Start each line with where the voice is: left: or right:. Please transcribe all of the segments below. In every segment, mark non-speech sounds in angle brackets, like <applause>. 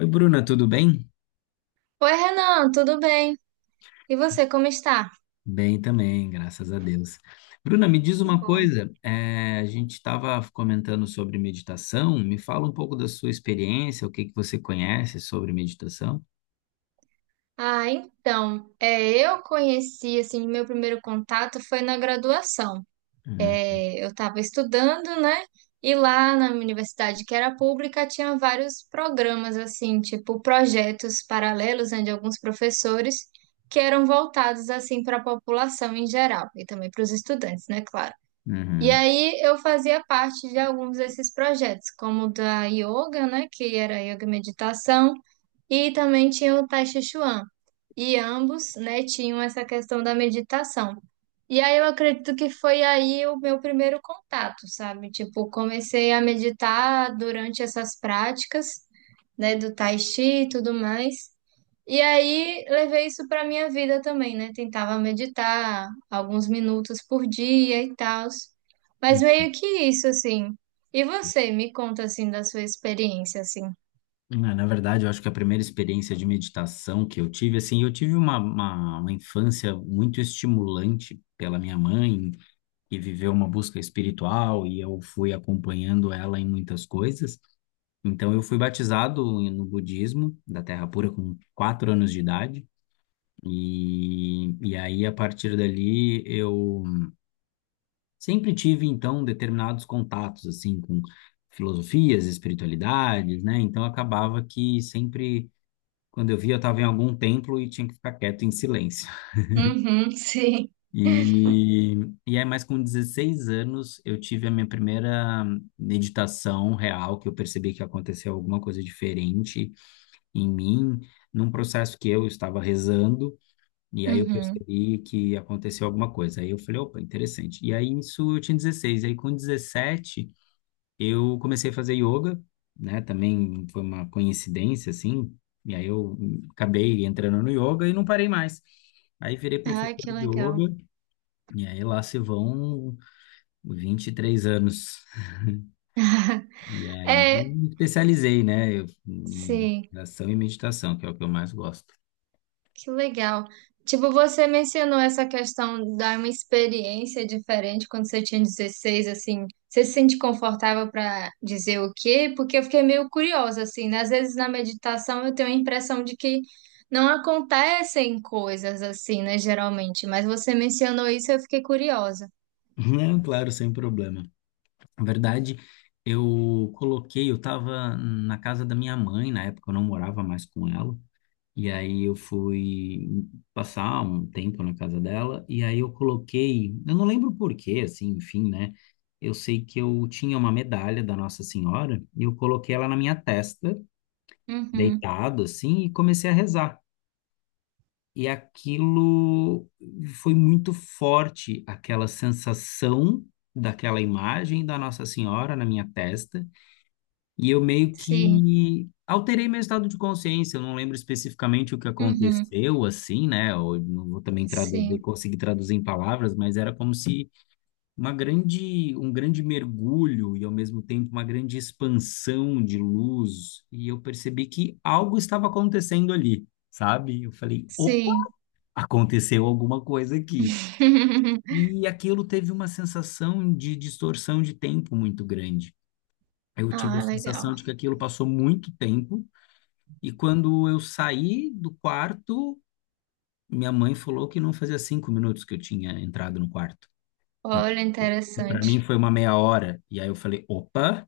left: Oi, Bruna, tudo bem?
right: Oi, Renan, tudo bem? E você, como está?
left: Bem também, graças a Deus. Bruna, me diz
right: Que
left: uma
right: bom.
left: coisa, a gente estava comentando sobre meditação, me fala um pouco da sua experiência, o que que você conhece sobre meditação?
right: Ah, então, é, eu conheci, assim, meu primeiro contato foi na graduação.
left: Uhum.
right: É, eu estava estudando, né? E lá na minha universidade, que era pública, tinha vários programas, assim, tipo projetos paralelos, né, de alguns professores, que eram voltados, assim, para a população em geral, e também para os estudantes, né, claro. E
left: Uhum.
right: aí eu fazia parte de alguns desses projetos, como o da yoga, né, que era yoga e meditação, e também tinha o Tai Chi Chuan. E ambos, né, tinham essa questão da meditação. E aí eu acredito que foi aí o meu primeiro contato, sabe? Tipo, comecei a meditar durante essas práticas, né, do Tai Chi e tudo mais. E aí levei isso para minha vida também, né? Tentava meditar alguns minutos por dia e tal. Mas
left: Hum.
right: meio que isso, assim. E você, me conta assim da sua experiência, assim.
left: Ah, na verdade, eu acho que a primeira experiência de meditação que eu tive, assim, eu tive uma infância muito estimulante pela minha mãe, que viveu uma busca espiritual e eu fui acompanhando ela em muitas coisas. Então, eu fui batizado no budismo da Terra Pura com 4 anos de idade. E aí, a partir dali, eu sempre tive, então, determinados contatos, assim, com filosofias, espiritualidades, né? Então, acabava que sempre, quando eu via, eu estava em algum templo e tinha que ficar quieto em silêncio.
right: Uhum, <laughs> sim.
left: E, e aí, mais com 16 anos, eu tive a minha primeira meditação real, que eu percebi que aconteceu alguma coisa diferente em mim, num processo que eu estava rezando, e aí eu
right: Uhum.
left: percebi que aconteceu alguma coisa. Aí eu falei, opa, interessante. E aí isso eu tinha 16, aí com 17 eu comecei a fazer yoga, né? Também foi uma coincidência, assim, e aí eu acabei entrando no yoga e não parei mais. Aí virei
right: Ai,
left: professor
right: que
left: de
right: legal.
left: yoga, e aí lá se vão 23 anos.
right: <laughs>
left: E aí
right: É,
left: me especializei, né, em
right: sim.
left: relação e meditação, que é o que eu mais gosto.
right: Que legal. Tipo, você mencionou essa questão da uma experiência diferente quando você tinha 16 assim. Você se sente confortável para dizer o quê? Porque eu fiquei meio curiosa, assim, né? Às vezes na meditação eu tenho a impressão de que não acontecem coisas assim, né? Geralmente. Mas você mencionou isso e eu fiquei curiosa.
left: Não, claro, sem problema. Na verdade, eu coloquei, eu estava na casa da minha mãe, na época eu não morava mais com ela, e aí eu fui passar um tempo na casa dela, e aí eu coloquei, eu não lembro por quê, assim, enfim, né? Eu sei que eu tinha uma medalha da Nossa Senhora, e eu coloquei ela na minha testa,
right: Uhum.
left: deitado, assim, e comecei a rezar. E aquilo foi muito forte, aquela sensação daquela imagem da Nossa Senhora na minha testa. E eu meio
right: Sim.
left: que alterei meu estado de consciência. Eu não lembro especificamente o que
right: Uhum.
left: aconteceu, assim, né? Eu não vou também traduzir,
right: Sim.
left: conseguir traduzir em palavras, mas era como se uma grande, um grande mergulho e ao mesmo tempo uma grande expansão de luz. E eu percebi que algo estava acontecendo ali. Sabe? Eu falei, opa,
right: Sim.
left: aconteceu alguma coisa aqui.
right: <laughs>
left: E aquilo teve uma sensação de distorção de tempo muito grande. Eu tive a
right: Ah, legal.
left: sensação de que aquilo passou muito tempo, e quando eu saí do quarto, minha mãe falou que não fazia 5 minutos que eu tinha entrado no quarto. E,
right: Olha,
left: e para mim
right: interessante.
left: foi uma meia hora. E aí eu falei, opa,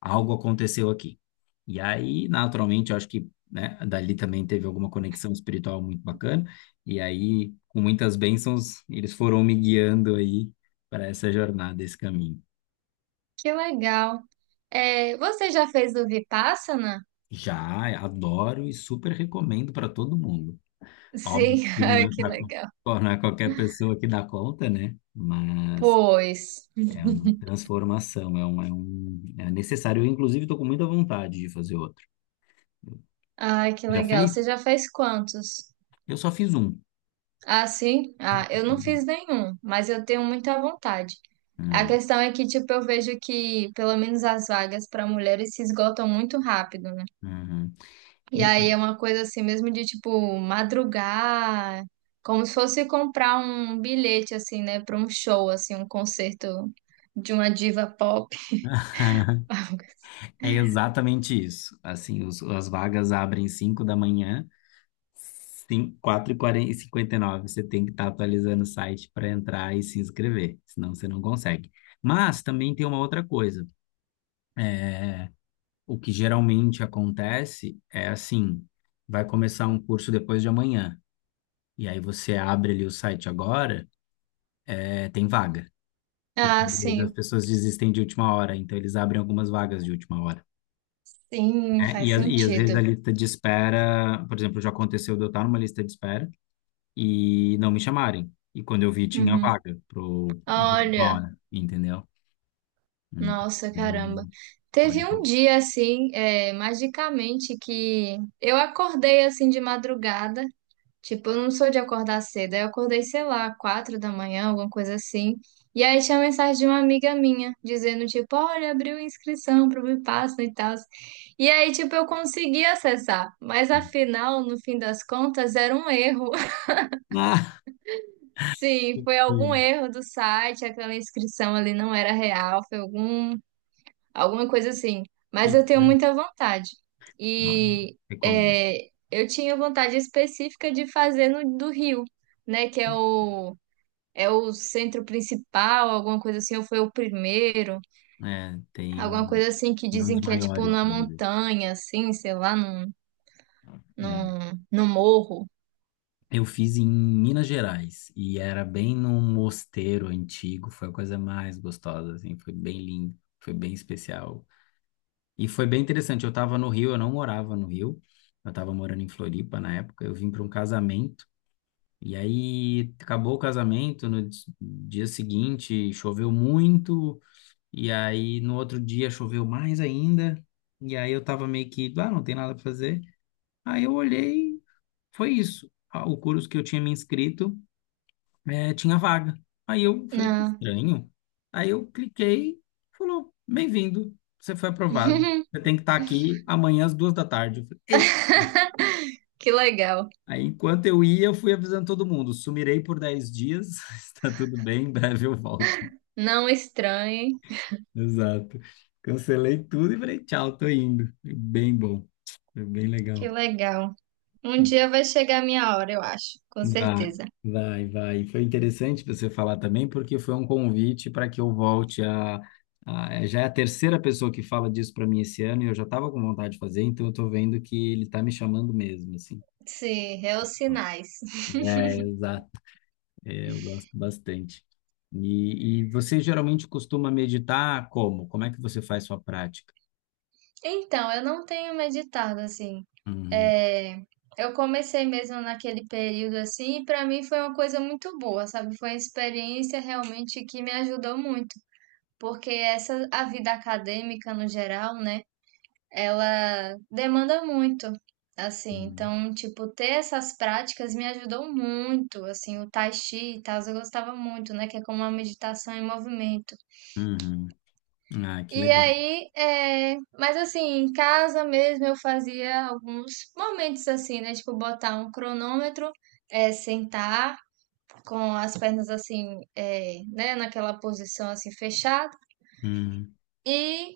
left: algo aconteceu aqui. E aí, naturalmente, eu acho que, né, dali também teve alguma conexão espiritual muito bacana. E aí, com muitas bênçãos, eles foram me guiando aí para essa jornada, esse caminho.
right: Que legal. É, você já fez o Vipassana?
left: Já adoro e super recomendo para todo mundo. Óbvio
right: Sim, <laughs>
left: que
right: ai,
left: não é
right: que legal.
left: para não é qualquer pessoa que dá conta, né? Mas
right: Pois.
left: é uma transformação, é necessário. Eu, inclusive, estou com muita vontade de fazer outro.
right: Ai, que
left: Já
right: legal. Você
left: fez?
right: já fez quantos?
left: Eu só fiz um.
right: Ah, sim?
left: Fiz
right: Ah, eu não fiz
left: um.
right: nenhum, mas eu tenho muita vontade. A
left: Ah,
right: questão é que, tipo, eu vejo que, pelo menos as vagas para mulheres se esgotam muito rápido, né?
left: uhum.
right: E aí é uma coisa assim mesmo de, tipo, madrugar, como se fosse comprar um bilhete, assim, né, para um show, assim, um concerto de uma diva pop.
left: <laughs>
right: <laughs>
left: É exatamente isso. Assim, as vagas abrem 5 da manhã, cinco, quatro e quarenta e cinquenta e nove. Você tem que estar atualizando o site para entrar e se inscrever, senão você não consegue. Mas também tem uma outra coisa. O que geralmente acontece é assim, vai começar um curso depois de amanhã, e aí você abre ali o site agora, é, tem vaga. Porque
right: Ah,
left: às vezes as
right: sim,
left: pessoas desistem de última hora, então eles abrem algumas vagas de última hora.
right: sim,
left: É, e,
right: faz
left: às vezes a
right: sentido.
left: lista de espera, por exemplo, já aconteceu de eu estar numa lista de espera e não me chamarem. E quando eu vi, tinha
right: Uhum.
left: vaga pro de última
right: Olha,
left: hora, entendeu? Hum,
right: nossa,
left: às
right: caramba.
left: vezes pode
right: Teve um
left: acontecer.
right: dia assim, é, magicamente, que eu acordei assim de madrugada. Tipo, eu não sou de acordar cedo. Aí eu acordei, sei lá, 4 da manhã, alguma coisa assim. E aí tinha mensagem de uma amiga minha, dizendo, tipo, olha, abriu inscrição pro Vipassana e tal. E aí, tipo, eu consegui acessar. Mas afinal, no fim das contas, era um erro.
left: Ah,
right: Sim, foi algum
left: que-
right: erro do site, aquela inscrição ali não era real, foi algum, alguma coisa assim. Mas eu tenho
left: que-
right: muita vontade.
left: ah,
right: E
left: recomendo.
right: é, eu tinha vontade específica de fazer no do Rio, né? Que é o, é o centro principal, alguma coisa assim, ou foi o primeiro,
left: É, tem
right: alguma
left: um,
right: coisa assim que
left: tem um dos
right: dizem que é tipo
left: maiores do
right: na
left: Brasil.
right: montanha, assim, sei lá, num,
left: É.
right: num, num morro.
left: Eu fiz em Minas Gerais e era bem num mosteiro antigo. Foi a coisa mais gostosa, assim. Foi bem lindo, foi bem especial. E foi bem interessante. Eu estava no Rio, eu não morava no Rio. Eu estava morando em Floripa na época. Eu vim para um casamento. E aí acabou o casamento. No dia seguinte choveu muito. E aí no outro dia choveu mais ainda. E aí eu estava meio que, ah, não tem nada para fazer. Aí eu olhei, foi isso. Ah, o curso que eu tinha me inscrito, é, tinha vaga. Aí eu falei, que
right: Não.
left: estranho. Aí eu cliquei, falou, bem-vindo, você foi aprovado. Você
right: <laughs>
left: tem que estar aqui amanhã às 14h. Eu falei, eita.
right: Que legal.
left: Aí, enquanto eu ia, eu fui avisando todo mundo, sumirei por 10 dias, <laughs> está tudo bem, em breve eu volto.
right: Não estranhe.
left: Exato. Cancelei tudo e falei, tchau, tô indo. Foi bem bom, foi bem
right: Que
left: legal.
right: legal. Um dia vai chegar a minha hora, eu acho, com
left: Vai,
right: certeza.
left: vai, vai. Foi interessante você falar também, porque foi um convite para que eu volte Já é a terceira pessoa que fala disso para mim esse ano e eu já estava com vontade de fazer, então eu estou vendo que ele está me chamando mesmo, assim.
right: Sim, é os sinais.
left: É, exato. É, eu gosto bastante. E você geralmente costuma meditar como? Como é que você faz sua prática?
right: Então, eu não tenho meditado assim.
left: Uhum,
right: É, eu comecei mesmo naquele período assim, e para mim foi uma coisa muito boa, sabe? Foi uma experiência realmente que me ajudou muito, porque essa a vida acadêmica no geral, né? Ela demanda muito, assim.
left: uhum,
right: Então, tipo, ter essas práticas me ajudou muito, assim, o tai chi e tal, eu gostava muito, né, que é como uma meditação em movimento.
left: uhum. Ah, que
right: E
left: legal.
right: aí, é... mas assim, em casa mesmo eu fazia alguns momentos assim, né, tipo, botar um cronômetro, é, sentar com as pernas assim, é, né, naquela posição assim fechada
left: Uhum,
right: e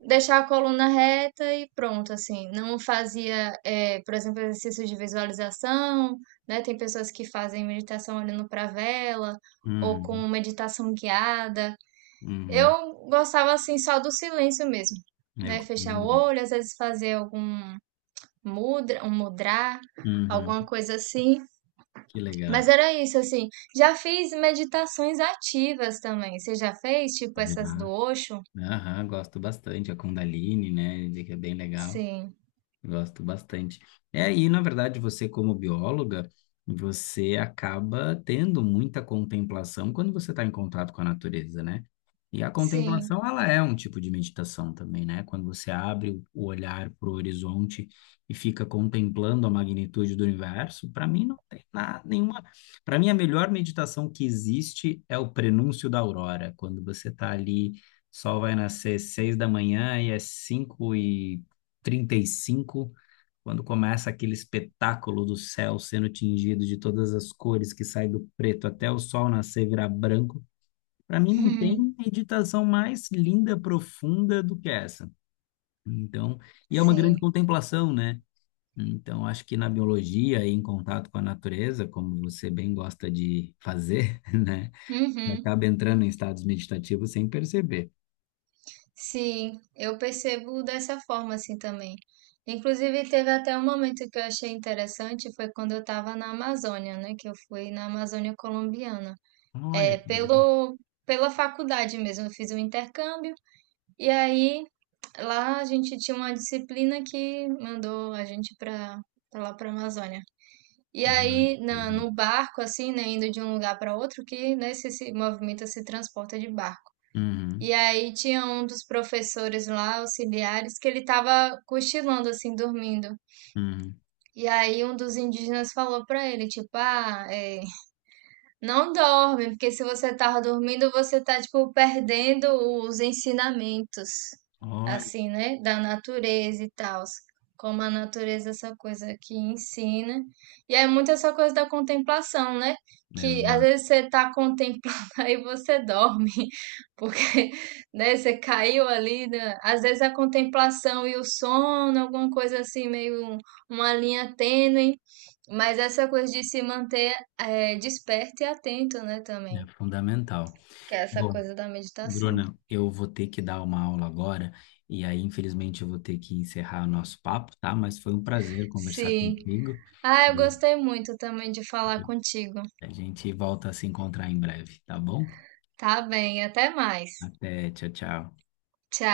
right: deixar a coluna reta e pronto, assim. Não fazia, por exemplo, exercícios de visualização, né? Tem pessoas que fazem meditação olhando para a vela ou com
left: uhum,
right: meditação guiada.
left: uhum.
right: Eu gostava assim só do silêncio mesmo, né?
left: Eu também
right: Fechar o
left: gosto.
right: olho, às vezes fazer algum mudra, um mudra,
left: Uhum,
right: alguma coisa assim.
left: que
right: Mas
left: legal.
right: era isso assim. Já fiz meditações ativas também. Você já fez, tipo essas do
left: Já.
right: Osho?
left: Aham, gosto bastante. A Kundalini, né? De que é bem legal.
right: Sim,
left: Gosto bastante. É, e na verdade, você como bióloga, você acaba tendo muita contemplação quando você está em contato com a natureza, né? E a
right: sim.
left: contemplação, ela é um tipo de meditação também, né? Quando você abre o olhar para o horizonte e fica contemplando a magnitude do universo, para mim não tem nada, nenhuma. Para mim, a melhor meditação que existe é o prenúncio da aurora, quando você está ali, sol vai nascer 6 da manhã e é 5h35 quando começa aquele espetáculo do céu sendo tingido de todas as cores que sai do preto até o sol nascer e virar branco. Para mim não tem
right: <laughs>
left: meditação mais linda, profunda do que essa. Então, e é uma grande
right: Sim.
left: contemplação, né? Então, acho que na biologia e em contato com a natureza, como você bem gosta de fazer, <laughs> né?
right: Uhum.
left: Acaba entrando em estados meditativos sem perceber.
right: Sim, eu percebo dessa forma assim também. Inclusive, teve até um momento que eu achei interessante, foi quando eu estava na Amazônia, né? Que eu fui na Amazônia colombiana.
left: Olha,
right: É,
left: que legal.
right: pelo, pela faculdade mesmo, eu fiz um intercâmbio e aí lá a gente tinha uma disciplina que mandou a gente para lá para Amazônia. E
left: Uhum,
right: aí, na,
left: legal.
right: no barco, assim, né, indo de um lugar para outro, que né, se movimenta, se transporta de barco.
left: Uhum,
right: E aí tinha um dos professores lá, auxiliares, que ele tava cochilando assim, dormindo.
left: uhum.
right: E aí um dos indígenas falou pra ele, tipo, ah, é, não dorme, porque se você tava dormindo, você tá, tipo, perdendo os ensinamentos, assim, né? Da natureza e tal. Como a natureza, é essa coisa que ensina. E é muito essa coisa da contemplação, né? Que às
left: Olha,
right: vezes você tá contemplando <laughs> aí você dorme, <laughs> porque, né, você caiu ali, né? Às vezes a contemplação e o sono, alguma coisa assim, meio um- uma linha tênue. Mas essa coisa de se manter é, desperto e atento, né, também.
left: é fundamental.
right: Que é essa
left: Bom,
right: coisa da meditação.
left: Bruna, eu vou ter que dar uma aula agora e aí, infelizmente, eu vou ter que encerrar o nosso papo, tá? Mas foi um prazer conversar
right: Sim.
left: contigo
right: Ah, eu
left: e
right: gostei muito também de falar contigo.
left: a gente volta a se encontrar em breve, tá bom?
right: Tá bem, até mais.
left: Até, tchau, tchau.
right: Tchau.